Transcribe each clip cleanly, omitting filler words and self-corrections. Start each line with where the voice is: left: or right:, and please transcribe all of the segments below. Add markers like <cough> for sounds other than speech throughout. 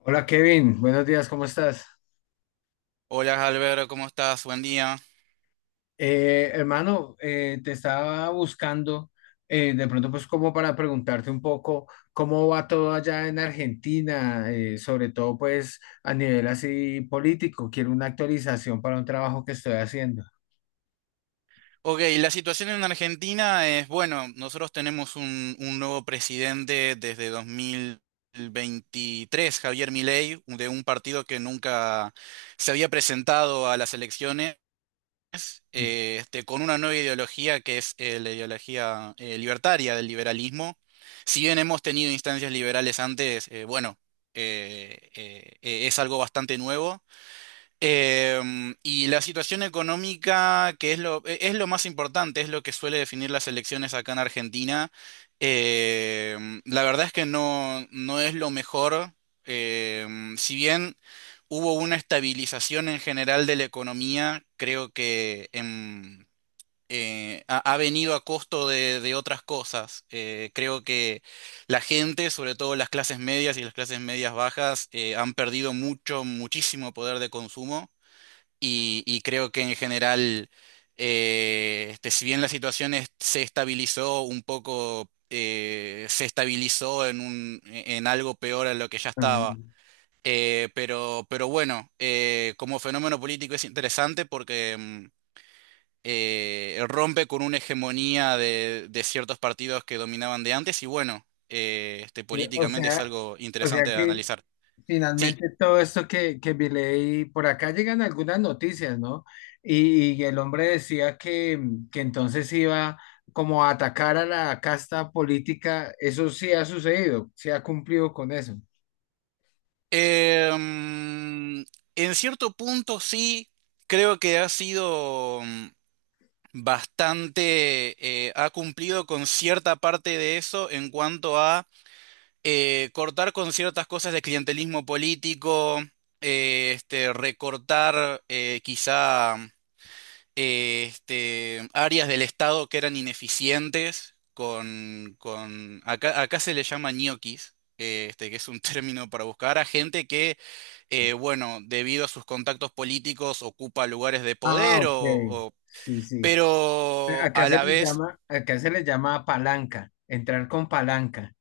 left: Hola Kevin, buenos días, ¿cómo estás?
right: Hola Alberto, ¿cómo estás? Buen día.
left: Hermano, te estaba buscando de pronto, pues, como para preguntarte un poco cómo va todo allá en Argentina, sobre todo pues a nivel así político. Quiero una actualización para un trabajo que estoy haciendo.
right: Ok, la situación en Argentina es, bueno, nosotros tenemos un nuevo presidente desde 2023, Javier Milei, de un partido que nunca se había presentado a las elecciones, con una nueva ideología que es la ideología libertaria del liberalismo. Si bien hemos tenido instancias liberales antes, es algo bastante nuevo. Y la situación económica, que es es lo más importante, es lo que suele definir las elecciones acá en Argentina. La verdad es que no es lo mejor. Si bien hubo una estabilización en general de la economía, creo que ha venido a costo de otras cosas. Creo que la gente, sobre todo las clases medias y las clases medias bajas, han perdido mucho, muchísimo poder de consumo y creo que en general, si bien se estabilizó un poco, se estabilizó en en algo peor a lo que ya estaba.
left: Mm.
right: Pero bueno, como fenómeno político es interesante porque rompe con una hegemonía de ciertos partidos que dominaban de antes y bueno,
left: eh, O
right: políticamente es
left: sea,
right: algo
left: o sea
right: interesante de
left: que
right: analizar. Sí.
left: finalmente, todo esto que vi, leí, por acá llegan algunas noticias, ¿no? Y el hombre decía que que entonces iba como a atacar a la casta política. Eso sí ha sucedido, sí ha cumplido con eso.
right: Em, en cierto punto sí, creo que ha sido bastante, ha cumplido con cierta parte de eso en cuanto a cortar con ciertas cosas de clientelismo político, recortar quizá áreas del Estado que eran ineficientes con acá, acá se le llama ñoquis, que es un <laughs> término para buscar a gente que, bueno, debido a sus contactos políticos ocupa lugares de
left: Ah,
right: poder
left: ok. Sí, sí.
right: pero a la vez...
left: Acá se les llama palanca, entrar con palanca.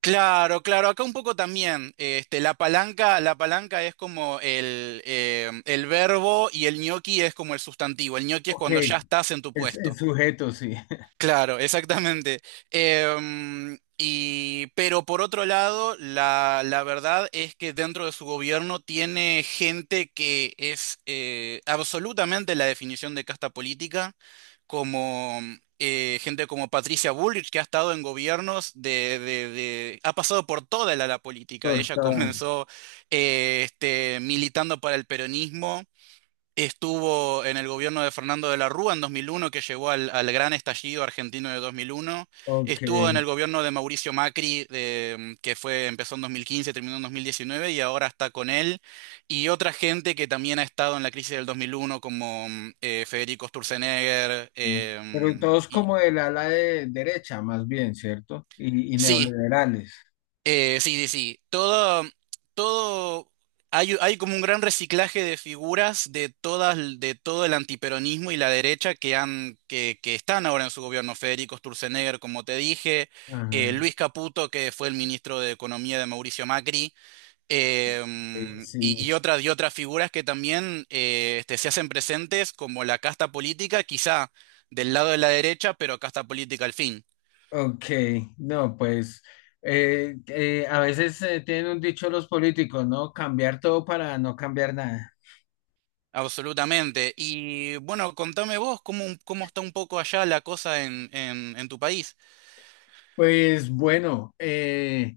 right: Claro, claro, acá un poco también, la palanca es como el verbo y el ñoqui es como el sustantivo. El ñoqui es
left: Ok,
right: cuando ya estás en tu
left: el
right: puesto.
left: sujeto, sí. <laughs>
right: Claro, exactamente. Pero por otro lado, la verdad es que dentro de su gobierno tiene gente que es absolutamente la definición de casta política, como gente como Patricia Bullrich, que ha estado en gobiernos de, ha pasado por toda la política. Ella
left: Cortar.
right: comenzó militando para el peronismo. Estuvo en el gobierno de Fernando de la Rúa en 2001, que llegó al gran estallido argentino de 2001.
left: Ok.
right: Estuvo en el gobierno de Mauricio Macri, que fue, empezó en 2015, terminó en 2019 y ahora está con él. Y otra gente que también ha estado en la crisis del 2001, como Federico Sturzenegger.
left: Mm. Pero y todos como del ala de derecha, más bien, ¿cierto? Y
right: Sí.
left: neoliberales.
right: Sí, sí, sí. Todo, hay como un gran reciclaje de figuras de todas, de todo el antiperonismo y la derecha que han, que están ahora en su gobierno. Federico Sturzenegger, como te dije,
left: Ajá.
right: Luis Caputo, que fue el ministro de Economía de Mauricio Macri,
left: Sí.
right: y otras figuras que también se hacen presentes como la casta política, quizá del lado de la derecha, pero casta política al fin.
left: Ok, no, pues, a veces tienen un dicho los políticos, ¿no? Cambiar todo para no cambiar nada.
right: Absolutamente. Y bueno, contame vos cómo, cómo está un poco allá la cosa en tu país.
left: Pues bueno,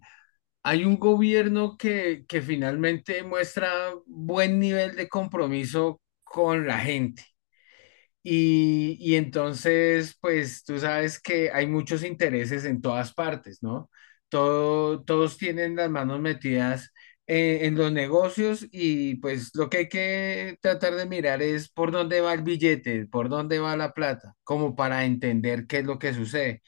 left: hay un gobierno que finalmente muestra buen nivel de compromiso con la gente. Y entonces, pues tú sabes que hay muchos intereses en todas partes, ¿no? Todos tienen las manos metidas en los negocios y pues lo que hay que tratar de mirar es por dónde va el billete, por dónde va la plata, como para entender qué es lo que sucede.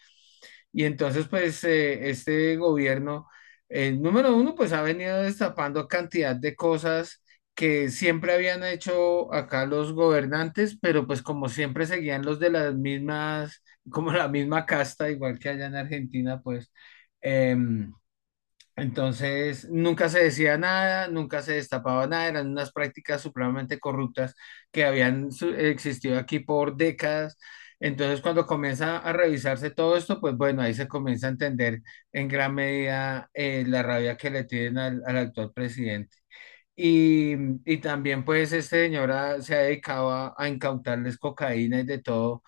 left: Y entonces, pues, este gobierno, número uno, pues ha venido destapando cantidad de cosas que siempre habían hecho acá los gobernantes, pero pues como siempre seguían los de las mismas, como la misma casta, igual que allá en Argentina, pues. em, entonces, nunca se decía nada, nunca se destapaba nada, eran unas prácticas supremamente corruptas que existido aquí por décadas. Entonces, cuando comienza a revisarse todo esto, pues bueno, ahí se comienza a entender en gran medida la rabia que le tienen al actual presidente. Y, y también pues este señor se ha dedicado a incautarles cocaína y de todo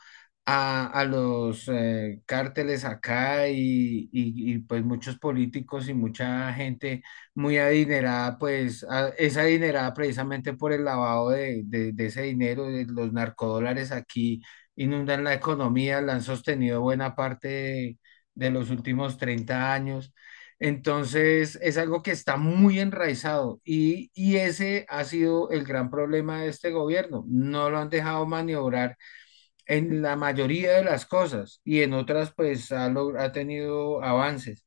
left: a los cárteles acá y pues muchos políticos y mucha gente muy adinerada, pues es adinerada precisamente por el lavado de ese dinero, de los narcodólares aquí inundan la economía, la han sostenido buena parte de los últimos 30 años. Entonces, es algo que está muy enraizado y ese ha sido el gran problema de este gobierno. No lo han dejado maniobrar en la mayoría de las cosas y en otras, pues, ha tenido avances.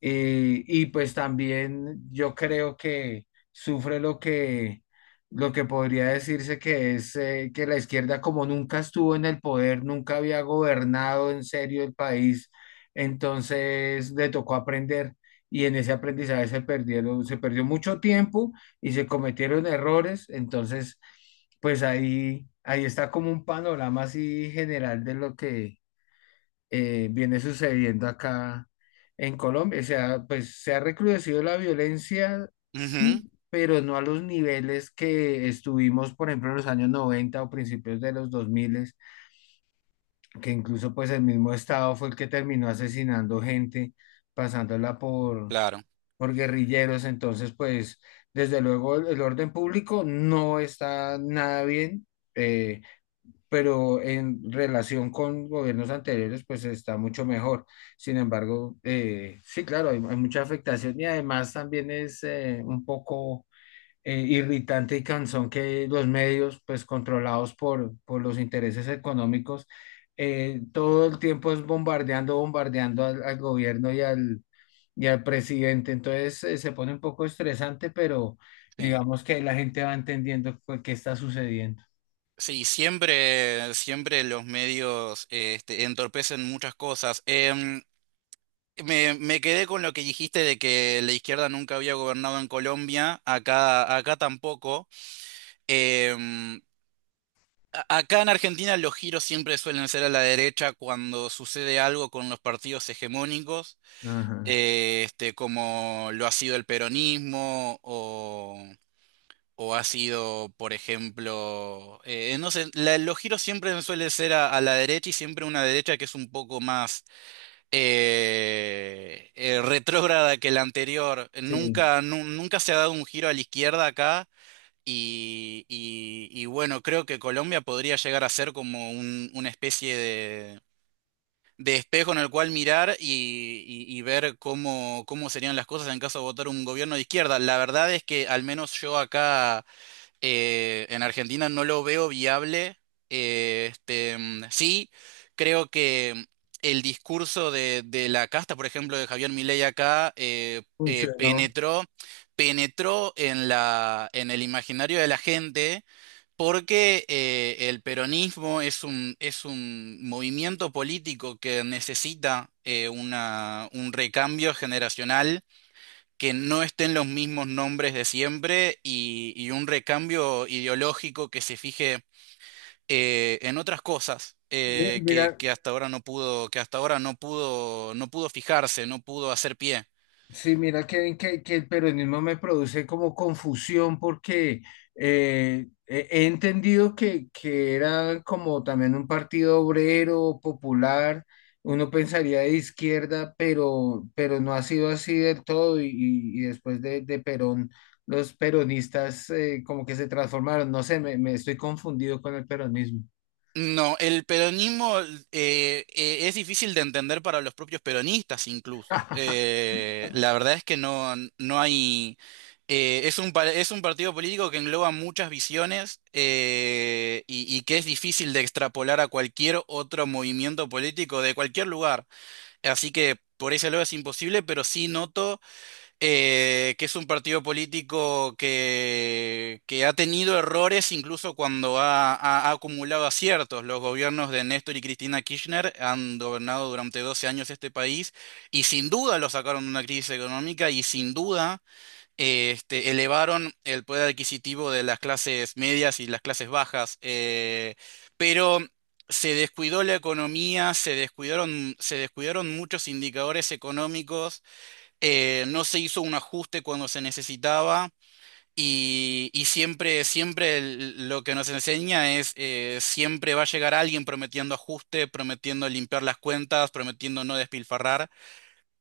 left: Y pues también yo creo que sufre lo que podría decirse que es que la izquierda, como nunca estuvo en el poder, nunca había gobernado en serio el país, entonces le tocó aprender y en ese aprendizaje se perdieron, se perdió mucho tiempo y se cometieron errores, entonces pues ahí está como un panorama así general de lo que viene sucediendo acá en Colombia. O sea, pues se ha recrudecido la violencia, sí,
right: Ujú,
left: pero no a los niveles que estuvimos, por ejemplo, en los años 90 o principios de los 2000, que incluso pues el mismo Estado fue el que terminó asesinando gente, pasándola
right: claro,
left: por guerrilleros. Entonces, pues, desde luego el orden público no está nada bien. eh, pero en relación con gobiernos anteriores, pues está mucho mejor. Sin embargo, sí, claro, hay mucha afectación y además también es un poco irritante y cansón que los medios, pues controlados por los intereses económicos, todo el tiempo es bombardeando, bombardeando al gobierno y al presidente. Entonces, se pone un poco estresante, pero
right: sí.
left: digamos que la gente va entendiendo, pues, qué está sucediendo.
right: Sí, siempre, siempre los medios este, entorpecen muchas cosas. Me quedé con lo que dijiste de que la izquierda nunca había gobernado en Colombia, acá, acá tampoco. Em, acá en Argentina los giros siempre suelen ser a la derecha cuando sucede algo con los partidos hegemónicos.
left: Ajá.
right: Como lo ha sido el peronismo o ha sido, por ejemplo, no sé, los giros siempre suelen ser a la derecha y siempre una derecha que es un poco más retrógrada que la anterior.
left: Sí.
right: Nunca se ha dado un giro a la izquierda acá. Y bueno, creo que Colombia podría llegar a ser como una especie de espejo en el cual mirar y ver cómo, cómo serían las cosas en caso de votar un gobierno de izquierda. La verdad es que al menos yo acá en Argentina no lo veo viable. Sí, creo que el discurso de la casta, por ejemplo, de Javier Milei acá,
left: Funcionó.
right: penetró, penetró en en el imaginario de la gente. Porque el peronismo es es un movimiento político que necesita un recambio generacional, que no estén los mismos nombres de siempre y un recambio ideológico que se fije en otras cosas
left: Mira,
right: que hasta ahora no pudo, que hasta ahora no pudo, no pudo fijarse, no pudo hacer pie.
left: sí, mira que el peronismo me produce como confusión porque he entendido que era como también un partido obrero, popular, uno pensaría de izquierda, pero no ha sido así del todo y después de Perón, los peronistas como que se transformaron, no sé, me estoy confundido con el peronismo.
right: No, el peronismo es difícil de entender para los propios peronistas incluso.
left: <laughs>
right: La verdad es que no hay... es un partido político que engloba muchas visiones y que es difícil de extrapolar a cualquier otro movimiento político de cualquier lugar. Así que por ese lado es imposible, pero sí noto que es un partido político que ha tenido errores incluso cuando ha acumulado aciertos. Los gobiernos de Néstor y Cristina Kirchner han gobernado durante 12 años este país y sin duda lo sacaron de una crisis económica y sin duda elevaron el poder adquisitivo de las clases medias y las clases bajas. Eh, pero... se descuidó la economía, se descuidaron muchos indicadores económicos, no se hizo un ajuste cuando se necesitaba y siempre, lo que nos enseña es siempre va a llegar alguien prometiendo ajuste, prometiendo limpiar las cuentas, prometiendo no despilfarrar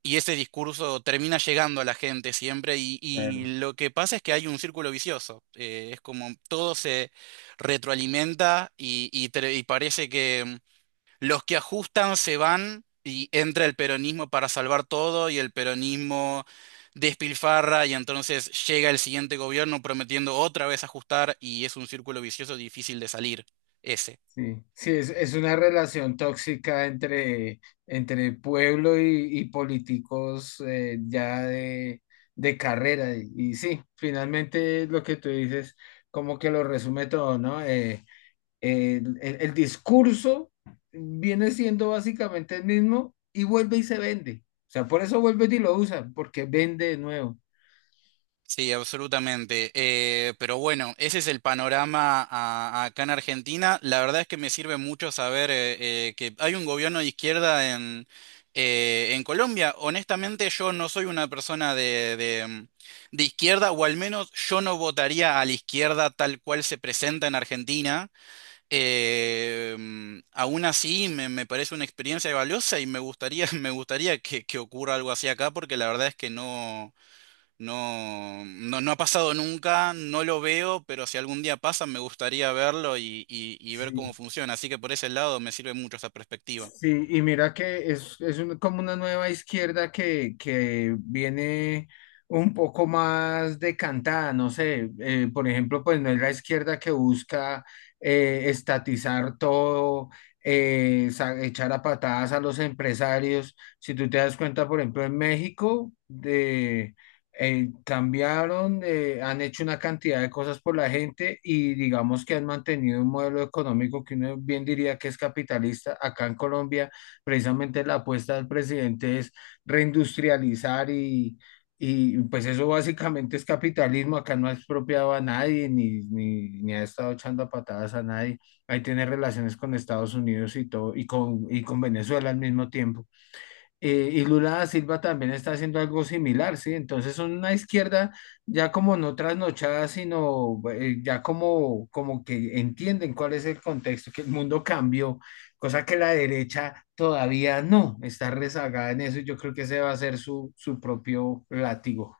right: y ese discurso termina llegando a la gente siempre y
left: Claro.
right: lo que pasa es que hay un círculo vicioso, es como todo se retroalimenta y parece que... los que ajustan se van y entra el peronismo para salvar todo y el peronismo despilfarra y entonces llega el siguiente gobierno prometiendo otra vez ajustar y es un círculo vicioso difícil de salir. Ese.
left: Sí, sí, es una relación tóxica entre entre pueblo y políticos ya de carrera. Y sí, finalmente lo que tú dices, como que lo resume todo, ¿no? El discurso viene siendo básicamente el mismo y vuelve y se vende. O sea, por eso vuelve y lo usan, porque vende de nuevo.
right: Sí, absolutamente. Pero bueno, ese es el panorama acá en Argentina. La verdad es que me sirve mucho saber que hay un gobierno de izquierda en Colombia. Honestamente, yo no soy una persona de izquierda, o al menos yo no votaría a la izquierda tal cual se presenta en Argentina. Aún así, me parece una experiencia valiosa y me gustaría, <laughs> me gustaría que ocurra algo así acá, porque la verdad es que no. No ha pasado nunca, no lo veo, pero si algún día pasa me gustaría verlo y ver cómo funciona. Así que por ese lado me sirve mucho esa perspectiva.
left: Sí, y mira que es como una nueva izquierda que viene un poco más decantada, no sé, por ejemplo, pues no es la izquierda que busca estatizar todo, echar a patadas a los empresarios. Si tú te das cuenta, por ejemplo, en México, cambiaron, han hecho una cantidad de cosas por la gente y digamos que han mantenido un modelo económico que uno bien diría que es capitalista. Acá en Colombia, precisamente la apuesta del presidente es reindustrializar y pues eso básicamente es capitalismo. Acá no ha expropiado a nadie ni ha estado echando a patadas a nadie. Ahí tiene relaciones con Estados Unidos y todo y y con Venezuela al mismo tiempo. Y Lula da Silva también está haciendo algo similar, ¿sí? Entonces son una izquierda ya como no trasnochada, sino ya como, como que entienden cuál es el contexto, que el mundo cambió, cosa que la derecha todavía no, está rezagada en eso y yo creo que ese va a ser su, su propio látigo.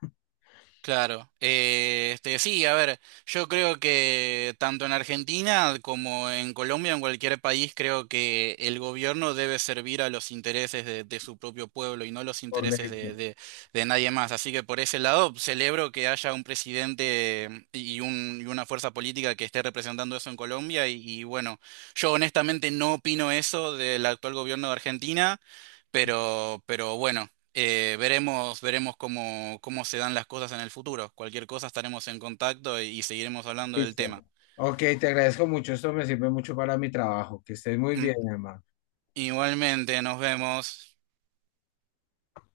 right: Claro. Sí, a ver, yo creo que tanto en Argentina como en Colombia, en cualquier país, creo que el gobierno debe servir a los intereses de su propio pueblo y no los intereses
left: Correcto.
right: de nadie más. Así que por ese lado, celebro que haya un presidente y una fuerza política que esté representando eso en Colombia. Bueno, yo honestamente no opino eso del actual gobierno de Argentina, pero bueno. Veremos, veremos cómo, cómo se dan las cosas en el futuro. Cualquier cosa estaremos en contacto y seguiremos hablando del tema.
left: Listo. Ok, te agradezco mucho, esto me sirve mucho para mi trabajo, que estés muy
right: Mm.
left: bien, hermano.
right: Igualmente, nos vemos.